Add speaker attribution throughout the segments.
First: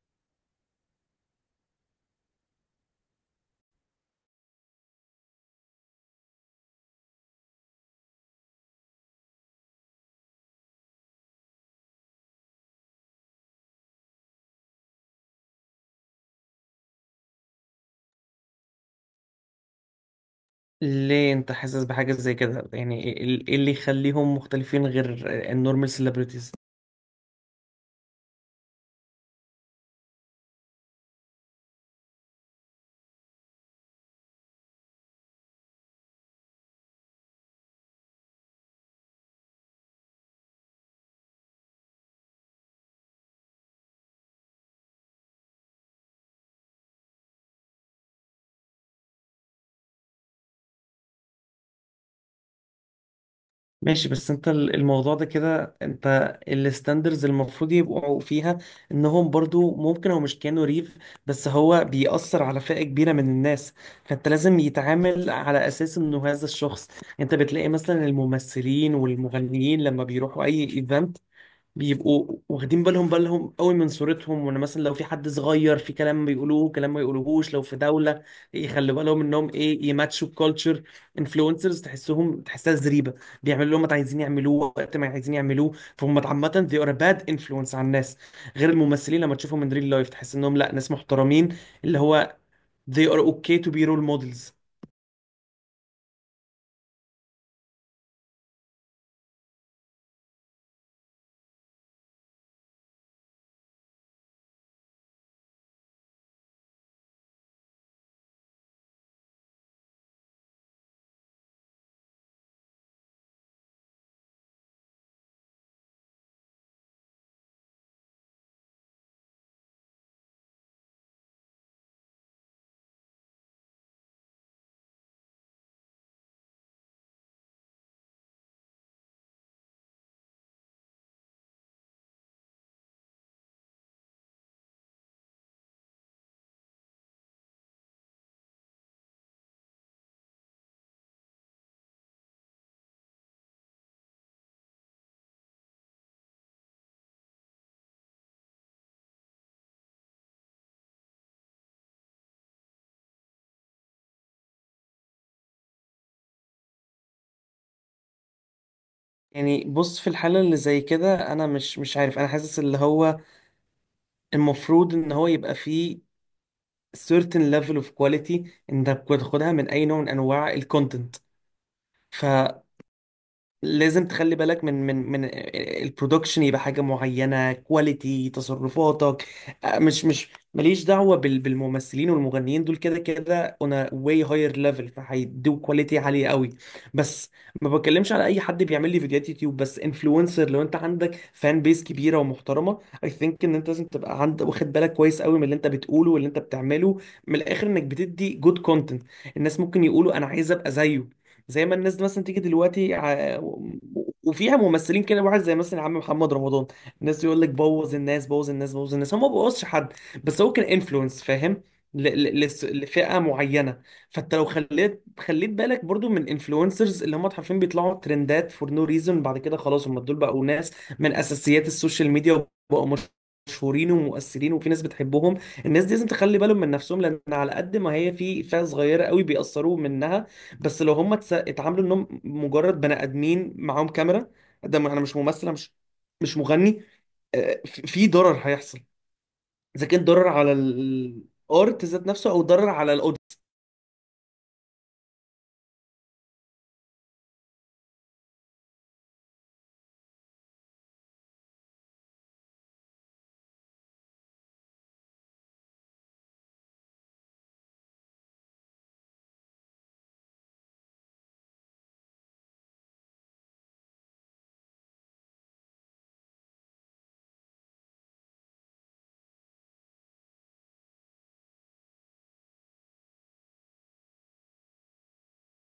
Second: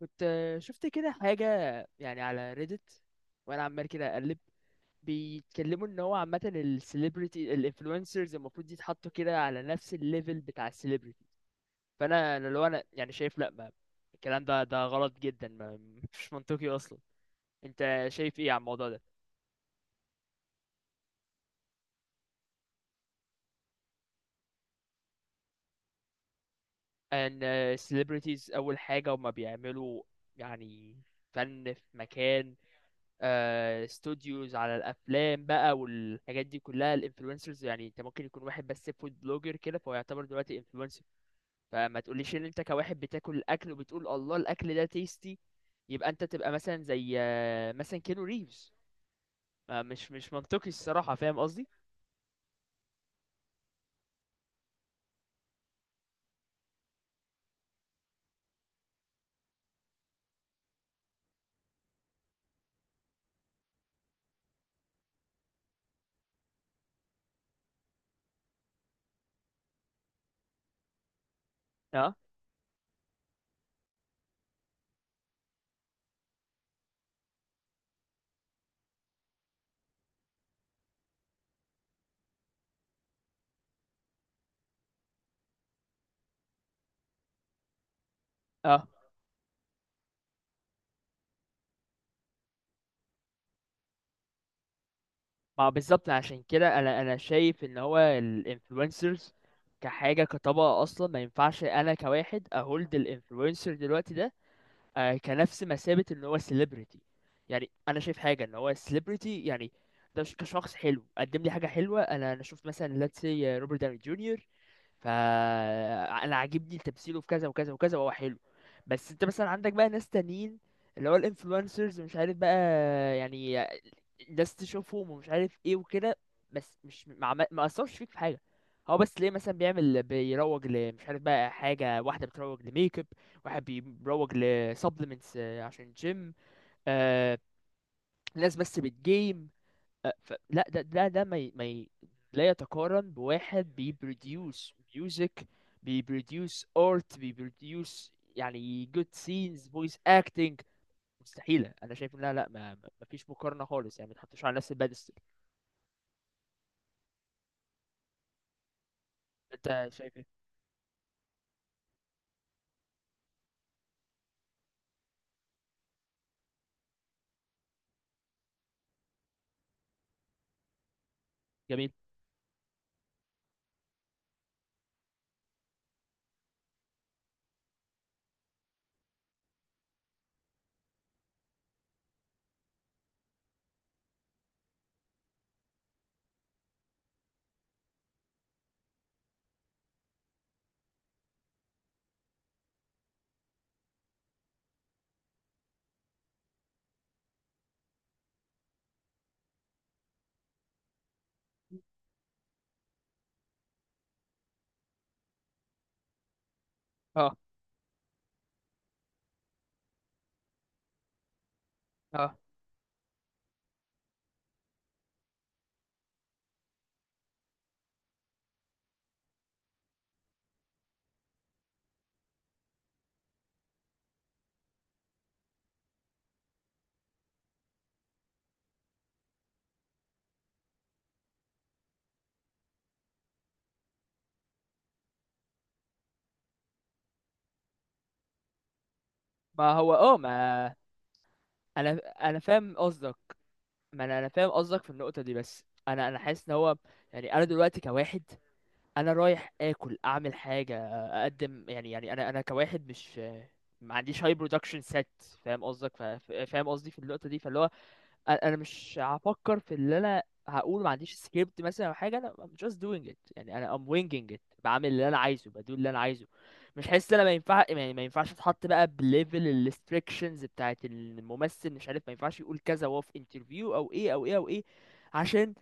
Speaker 1: كنت شفت كده حاجة، يعني على ريدت، وانا عمال كده اقلب. بيتكلموا ان هو عامة السليبرتي الانفلونسرز المفروض يتحطوا كده على نفس الليفل بتاع السليبرتي. فانا لو انا يعني شايف، لا، ما الكلام ده غلط جدا، ما مش منطقي اصلا. انت شايف ايه على الموضوع ده؟
Speaker 2: ليه انت حاسس بحاجة زي كده؟ يعني ايه إيه اللي يخليهم مختلفين غير النورمال سيلبرتيز؟
Speaker 1: ان السليبرتيز اول حاجة، وما بيعملوا يعني فن في مكان، استوديوز على الافلام بقى والحاجات دي كلها. الانفلونسرز يعني انت ممكن يكون واحد بس فود بلوجر كده، فهو يعتبر دلوقتي انفلونسر. فما تقوليش ان انت كواحد بتاكل الاكل وبتقول الله الاكل ده تيستي، يبقى انت تبقى مثلا زي مثلا كينو ريفز. مش منطقي الصراحة، فاهم قصدي؟
Speaker 2: ماشي، بس انت الموضوع ده كده، انت الستاندرز المفروض يبقوا فيها انهم برضو ممكن او مش كانوا ريف، بس هو بيأثر على فئة كبيرة من الناس، فانت لازم يتعامل على اساس انه هذا الشخص. انت بتلاقي مثلا الممثلين والمغنيين لما بيروحوا اي ايفنت
Speaker 1: اه،
Speaker 2: بيبقوا واخدين بالهم قوي من صورتهم، وان مثلا لو في حد صغير في كلام بيقولوه، كلام ما يقولوهوش لو في دولة، يخلوا بالهم انهم ايه، يماتشوا الكالتشر. انفلونسرز تحسها زريبة، بيعملوا اللي هم عايزين يعملوه وقت ما عايزين يعملوه، فهم عامة they are a bad influence على الناس. غير
Speaker 1: اه،
Speaker 2: الممثلين لما تشوفهم من ريل لايف تحس انهم لا، ناس محترمين، اللي هو they are okay to be role models.
Speaker 1: ما بالظبط. عشان كده انا شايف ان هو الانفلونسرز كحاجة، كطبقة، اصلا ما ينفعش انا كواحد اهولد الانفلونسر دلوقتي ده كنفس مثابة ان هو سيلبرتي. يعني انا شايف حاجة ان هو سيلبرتي، يعني ده كشخص حلو، قدم لي حاجة حلوة، انا شفت مثلا let's say روبرت داوني جونيور، فانا عاجبني تمثيله في كذا وكذا وكذا وهو حلو. بس انت مثلا عندك بقى ناس تانيين، اللي هو الانفلونسرز مش عارف بقى يعني، الناس تشوفهم ومش عارف ايه وكده، بس مش ما اثرش فيك في حاجه. هو بس ليه مثلا بيعمل، بيروج لمش عارف بقى، حاجه واحده بتروج لميك اب، واحد بيروج لسبلمنتس عشان جيم. آه ناس بس بتجيم. لا، ده ده ما ي... ما ي... لا يتقارن بواحد بيبروديوس ميوزك، بيبروديوس ارت، بيبروديوس يعني جود سينز، فويس اكتنج، مستحيلة. انا شايف ان، لا لا، ما فيش مقارنة خالص يعني، ما تحطوش على نفس البادستل.
Speaker 2: يعني
Speaker 1: انت
Speaker 2: بص، في
Speaker 1: شايف ايه؟
Speaker 2: الحالة اللي زي كده أنا مش عارف، أنا حاسس اللي هو المفروض إن هو يبقى فيه certain level of quality انت بتاخدها من اي نوع من انواع الكونتنت.
Speaker 1: جميل.
Speaker 2: ف لازم تخلي بالك من من البرودكشن، يبقى حاجة معينة، كواليتي تصرفاتك. مش ماليش دعوة بالممثلين والمغنيين، دول كده كده on a way higher level، فهيدوا كواليتي عالية قوي. بس ما بتكلمش على اي حد بيعمل لي فيديوهات يوتيوب بس، انفلونسر لو انت عندك فان بيس كبيرة ومحترمة، اي ثينك ان انت لازم تبقى عند واخد بالك كويس قوي من اللي انت بتقوله واللي انت بتعمله، من الاخر انك بتدي جود كونتنت. الناس ممكن يقولوا انا عايز ابقى زيه، زي ما الناس مثلا تيجي دلوقتي وفيها ممثلين كده، واحد زي مثلا عم محمد رمضان، الناس
Speaker 1: اه،
Speaker 2: يقول لك بوظ الناس، بوظ الناس، بوظ الناس، هو ما بوظش حد، بس هو كان انفلونس، فاهم،
Speaker 1: اه،
Speaker 2: لفئة معينة. فانت لو خليت بالك برضو من انفلونسرز اللي هم حرفيا بيطلعوا ترندات فور نو ريزون، بعد كده خلاص هم دول بقوا ناس من اساسيات السوشيال ميديا، وبقوا مشهورين ومؤثرين وفي ناس بتحبهم. الناس دي لازم تخلي بالهم من نفسهم، لان على قد ما هي في فئة صغيرة قوي بيأثروا منها، بس لو هم اتعاملوا انهم مجرد بني ادمين معاهم كاميرا، انا مش ممثل، أنا مش مغني، في ضرر هيحصل
Speaker 1: ما
Speaker 2: اذا
Speaker 1: هو
Speaker 2: كان
Speaker 1: اه.
Speaker 2: ضرر على
Speaker 1: ما
Speaker 2: الارت
Speaker 1: انا
Speaker 2: ذات نفسه
Speaker 1: انا
Speaker 2: او ضرر
Speaker 1: فاهم
Speaker 2: على
Speaker 1: قصدك.
Speaker 2: الاوديو.
Speaker 1: ما انا فاهم قصدك في النقطة دي، بس انا حاسس ان هو، يعني انا دلوقتي كواحد، انا رايح اكل اعمل حاجه، اقدم يعني، يعني انا كواحد، مش ما عنديش هاي برودكشن سيت. فاهم قصدك، فاهم قصدي في النقطه دي، فاللي هو انا مش هفكر في اللي انا هقول. ما عنديش سكريبت مثلا او حاجه، انا I'm just doing it، يعني انا I'm winging it، بعمل اللي انا عايزه، بدو اللي انا عايزه. مش حاسس إن انا ما ينفع، يعني ما ينفعش اتحط بقى بليفل الريستريكشنز بتاعت الممثل، مش عارف، ما ينفعش يقول كذا وهو في انترفيو او ايه او ايه او ايه. عشان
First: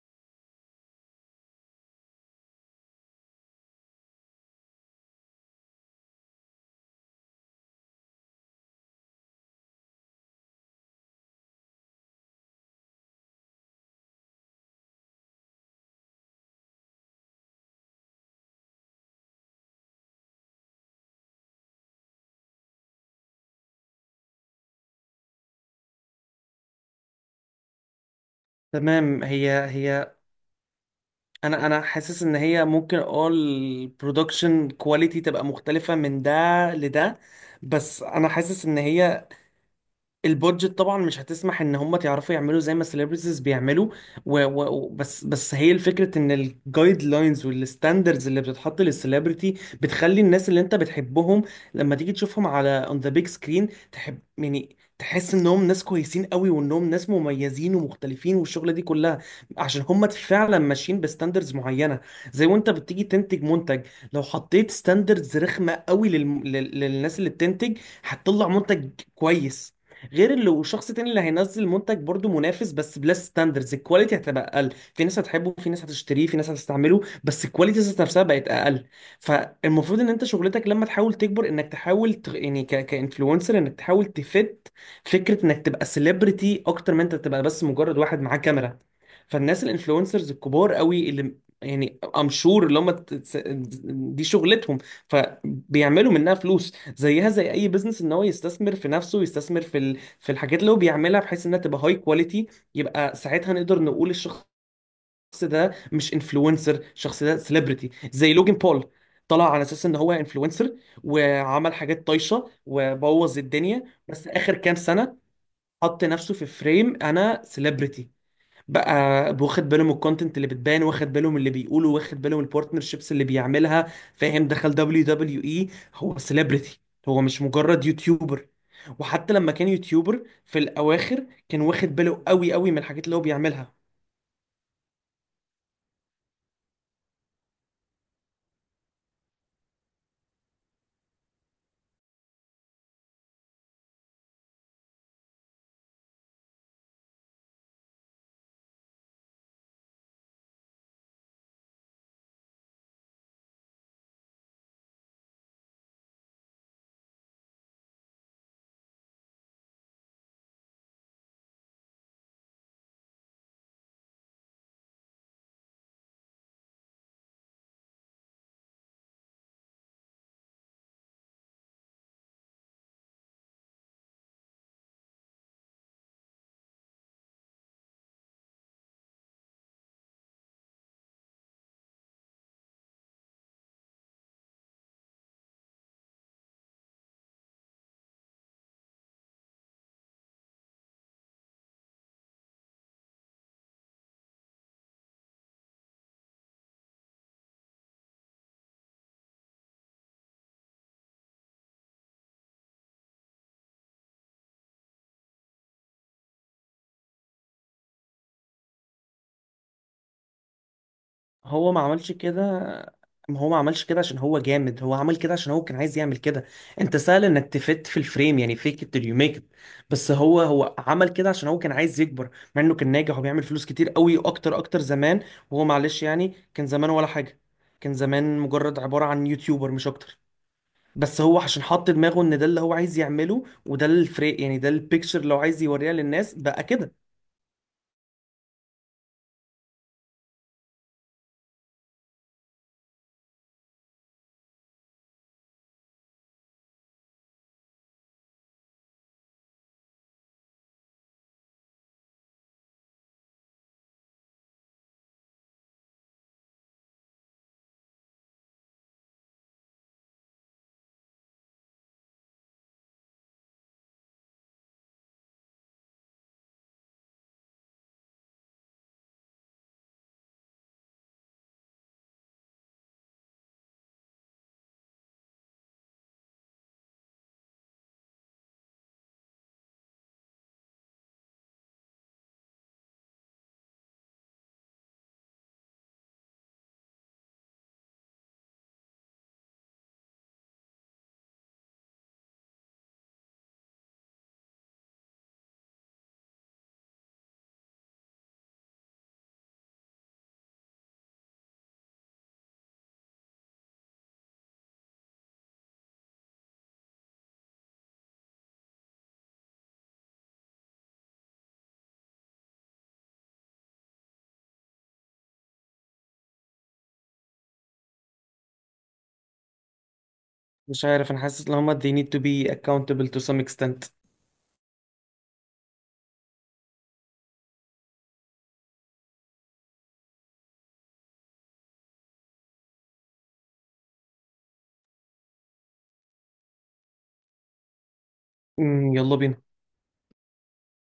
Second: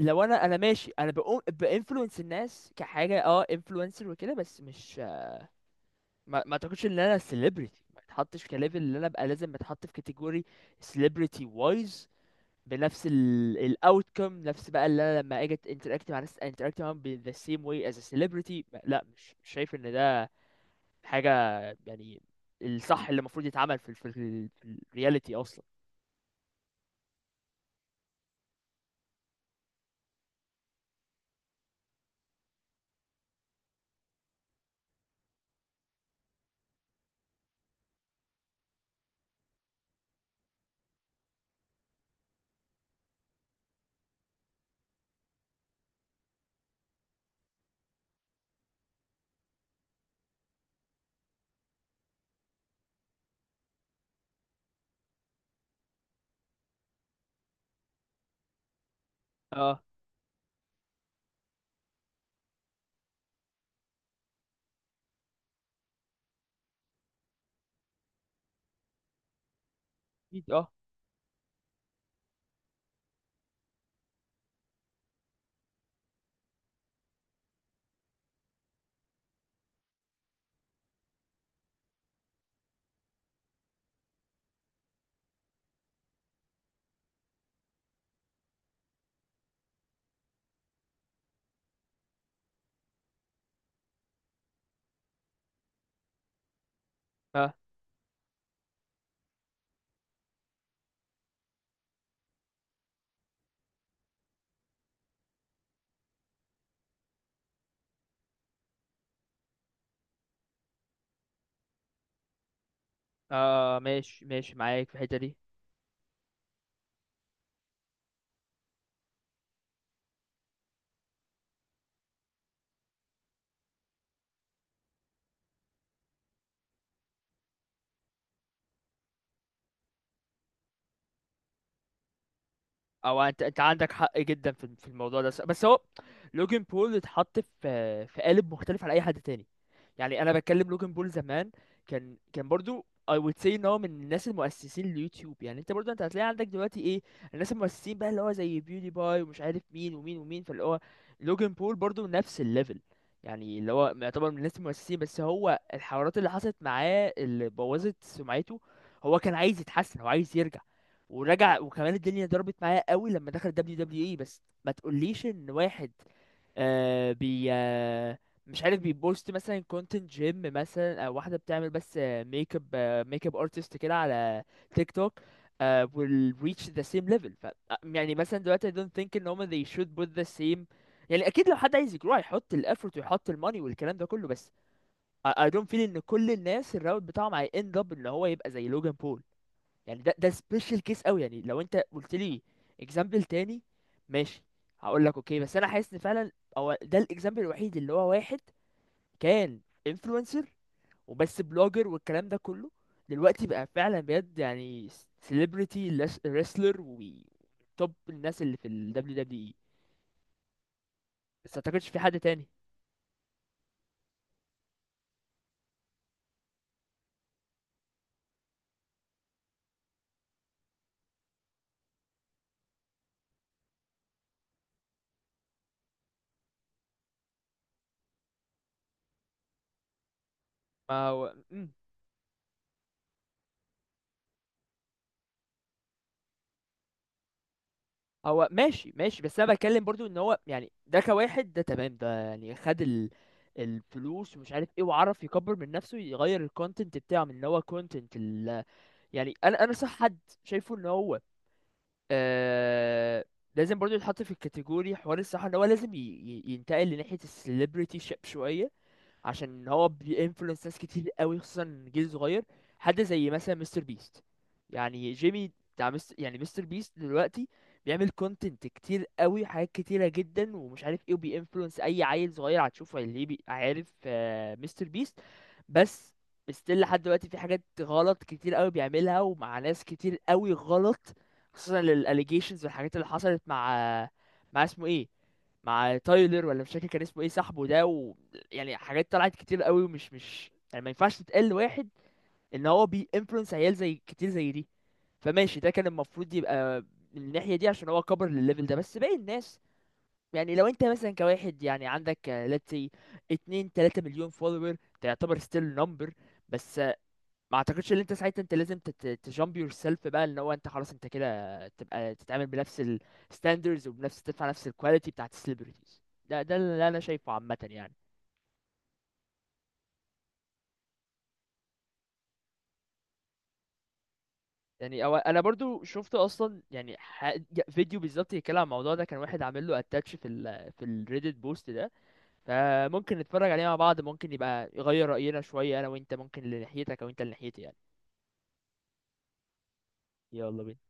Speaker 1: لو انا ماشي، انا بقوم بانفلونس الناس كحاجه، اه، انفلونسر وكده، بس مش ما اعتقدش ان انا سيلبرتي، ما اتحطش كليفل اللي انا ابقى لازم اتحط في كاتيجوري سيلبرتي وايز، بنفس الاوتكم، نفس بقى، اللي انا لما اجي انتراكت مع ناس انتراكت معاهم ب the same way as a celebrity. لا، مش شايف ان ده حاجه يعني الصح اللي المفروض يتعمل في الرياليتي اصلا.
Speaker 2: تمام، هي انا حاسس ان هي ممكن اه البرودكشن كواليتي تبقى مختلفة من ده لده، بس انا حاسس ان هي البودجت طبعا مش هتسمح ان هم تعرفوا يعملوا زي ما السليبرتيز بيعملوا. بس هي الفكره ان الجايد لاينز والستاندردز اللي بتتحط للسليبرتي بتخلي الناس اللي انت بتحبهم لما تيجي تشوفهم على اون ذا بيج سكرين تحب، يعني تحس انهم ناس كويسين قوي وانهم ناس مميزين ومختلفين والشغله دي كلها، عشان
Speaker 1: اه،
Speaker 2: هم فعلا ماشيين بستاندردز معينه. زي وانت بتيجي تنتج منتج، لو حطيت ستاندردز رخمه قوي للناس اللي بتنتج هتطلع منتج كويس، غير اللي
Speaker 1: اكيد، اه،
Speaker 2: والشخص التاني اللي هينزل منتج برضو منافس بس بلس ستاندردز الكواليتي هتبقى اقل، في ناس هتحبه، في ناس هتشتريه، في ناس هتستعمله، بس الكواليتي ذات نفسها بقت اقل. فالمفروض ان انت شغلتك لما تحاول تكبر انك تحاول ت... يعني ك... كانفلونسر، انك تحاول تفت فكرة انك تبقى سيلبرتي اكتر من انت تبقى بس مجرد واحد معاه كاميرا. فالناس الانفلونسرز الكبار قوي اللي يعني ام شور اللي هم دي شغلتهم، فبيعملوا منها فلوس زيها زي
Speaker 1: اه،
Speaker 2: اي بزنس، ان هو يستثمر في نفسه، يستثمر في في الحاجات اللي هو بيعملها بحيث انها تبقى هاي كواليتي. يبقى ساعتها نقدر نقول الشخص ده مش انفلونسر، الشخص ده سيلبرتي. زي لوجن بول، طلع على اساس ان هو انفلونسر وعمل حاجات طايشه وبوظ
Speaker 1: اه،
Speaker 2: الدنيا،
Speaker 1: ماشي
Speaker 2: بس اخر
Speaker 1: ماشي
Speaker 2: كام
Speaker 1: معاك في الحته
Speaker 2: سنه
Speaker 1: دي.
Speaker 2: حط نفسه في فريم انا سيلبرتي بقى، واخد باله من الكونتنت اللي بتبان، واخد باله من اللي بيقوله، واخد باله من البارتنرشيبس اللي بيعملها، فاهم، دخل دبليو دبليو اي، هو سيلبرتي، هو مش مجرد يوتيوبر. وحتى لما كان يوتيوبر في الاواخر كان واخد باله قوي قوي من الحاجات اللي هو
Speaker 1: او انت
Speaker 2: بيعملها.
Speaker 1: عندك حق جدا في الموضوع ده، بس هو لوجن بول اتحط في قالب مختلف عن اي حد تاني. يعني انا بتكلم لوجن بول زمان، كان برضو I would say ان هو من الناس المؤسسين ليوتيوب. يعني انت برضو انت هتلاقي عندك دلوقتي ايه، الناس المؤسسين بقى اللي هو زي بيودي باي ومش عارف مين ومين ومين، فاللي هو لوجن بول برضو نفس الليفل. يعني اللي هو يعتبر من الناس المؤسسين، بس هو الحوارات اللي حصلت معاه اللي بوظت سمعته. هو كان عايز يتحسن، هو عايز يرجع، ورجع، وكمان الدنيا ضربت معاه قوي لما دخل دبليو دبليو اي. بس ما تقوليش ان واحد آه بي آه مش عارف، بيبوست مثلا كونتنت جيم مثلا، او واحده بتعمل بس ميك اب ميك اب ارتست كده على تيك توك، will reach the same level. ف يعني مثلا دلوقتي I don't think ان هما they should put the same. يعني اكيد لو حد عايز يجرو هيحط ال effort ويحط الماني والكلام ده كله، بس I don't feel ان كل الناس الراوت بتاعهم هي end up ان هو يبقى زي لوجان بول. يعني ده سبيشال كيس قوي. يعني لو انت قلت لي اكزامبل تاني، ماشي، هقول لك اوكي، بس انا حاسس ان فعلا هو ده الاكزامبل الوحيد، اللي هو واحد كان انفلونسر وبس بلوجر والكلام ده كله، دلوقتي بقى فعلا بجد يعني سيلبرتي، ريسلر، وتوب الناس اللي في ال WWE. بس ما
Speaker 2: هو ما
Speaker 1: اعتقدش في
Speaker 2: عملش
Speaker 1: حد
Speaker 2: كده،
Speaker 1: تاني.
Speaker 2: ما هو ما عملش كده عشان هو جامد، هو عمل كده عشان هو كان عايز يعمل كده. انت سهل انك تفت في الفريم، يعني فيك it till you make it، بس هو عمل كده عشان هو كان عايز يكبر مع انه كان ناجح وبيعمل فلوس كتير قوي، اكتر زمان. وهو معلش يعني كان زمان ولا حاجة، كان زمان مجرد عبارة عن يوتيوبر مش اكتر،
Speaker 1: ما
Speaker 2: بس
Speaker 1: هو
Speaker 2: هو عشان حط دماغه ان ده اللي هو عايز يعمله وده الفريق، يعني ده البيكتشر اللي هو عايز يوريها للناس بقى كده.
Speaker 1: هو ماشي ماشي، بس انا بتكلم برضو ان هو يعني ده كواحد، ده تمام، ده يعني خد ال... الفلوس ومش عارف ايه وعرف يكبر من نفسه، يغير الكونتنت بتاعه من ان هو كونتنت ال... يعني انا صح حد شايفه ان هو آه... لازم برضو يتحط في الكاتيجوري، حوار الصح ان هو لازم ينتقل لناحية السليبرتي شيب شوية، عشان هو بينفلونس ناس كتير قوي، خصوصا جيل صغير. حد زي مثلا مستر بيست، يعني جيمي بتاع مستر، يعني مستر بيست دلوقتي بيعمل كونتنت كتير قوي، حاجات كتيرة جدا ومش عارف ايه، وبينفلونس اي عيل صغير هتشوفه اللي عارف مستر بيست. بس ستيل لحد دلوقتي في حاجات غلط كتير قوي بيعملها، ومع ناس كتير قوي غلط، خصوصا للاليجيشنز والحاجات اللي حصلت مع، مع اسمه ايه، مع تايلر، ولا مش فاكر كان اسمه ايه صاحبه ده، و... يعني حاجات طلعت كتير قوي، ومش مش يعني ما ينفعش تتقال لواحد ان هو بي influence عيال زي كتير زي دي. فماشي، ده كان المفروض يبقى من الناحية دي، عشان هو كبر للليفل ده. بس باقي الناس، يعني لو انت مثلا كواحد يعني عندك let's say 2 3 مليون follower، ده يعتبر still number، بس ما اعتقدش ان انت ساعتها انت لازم تجامب يور سيلف بقى ان هو انت خلاص انت كده تبقى تتعامل بنفس الستاندرز، وبنفس تدفع نفس الكواليتي بتاعت السليبرتيز. ده اللي انا شايفه عامه يعني.
Speaker 2: مش عارف، انا حاسس ان هما they need to be accountable to some extent.
Speaker 1: يعني أو انا برضو شفت اصلا، يعني فيديو بالظبط يتكلم عن الموضوع ده، كان واحد عامل له اتاتش في ال، في الريديت بوست ده. فممكن نتفرج عليه مع بعض، ممكن يبقى يغير راينا شويه، انا وانت، ممكن لناحيتك او انت لناحيتي يعني.
Speaker 2: يلا بينا.
Speaker 1: يلا بينا.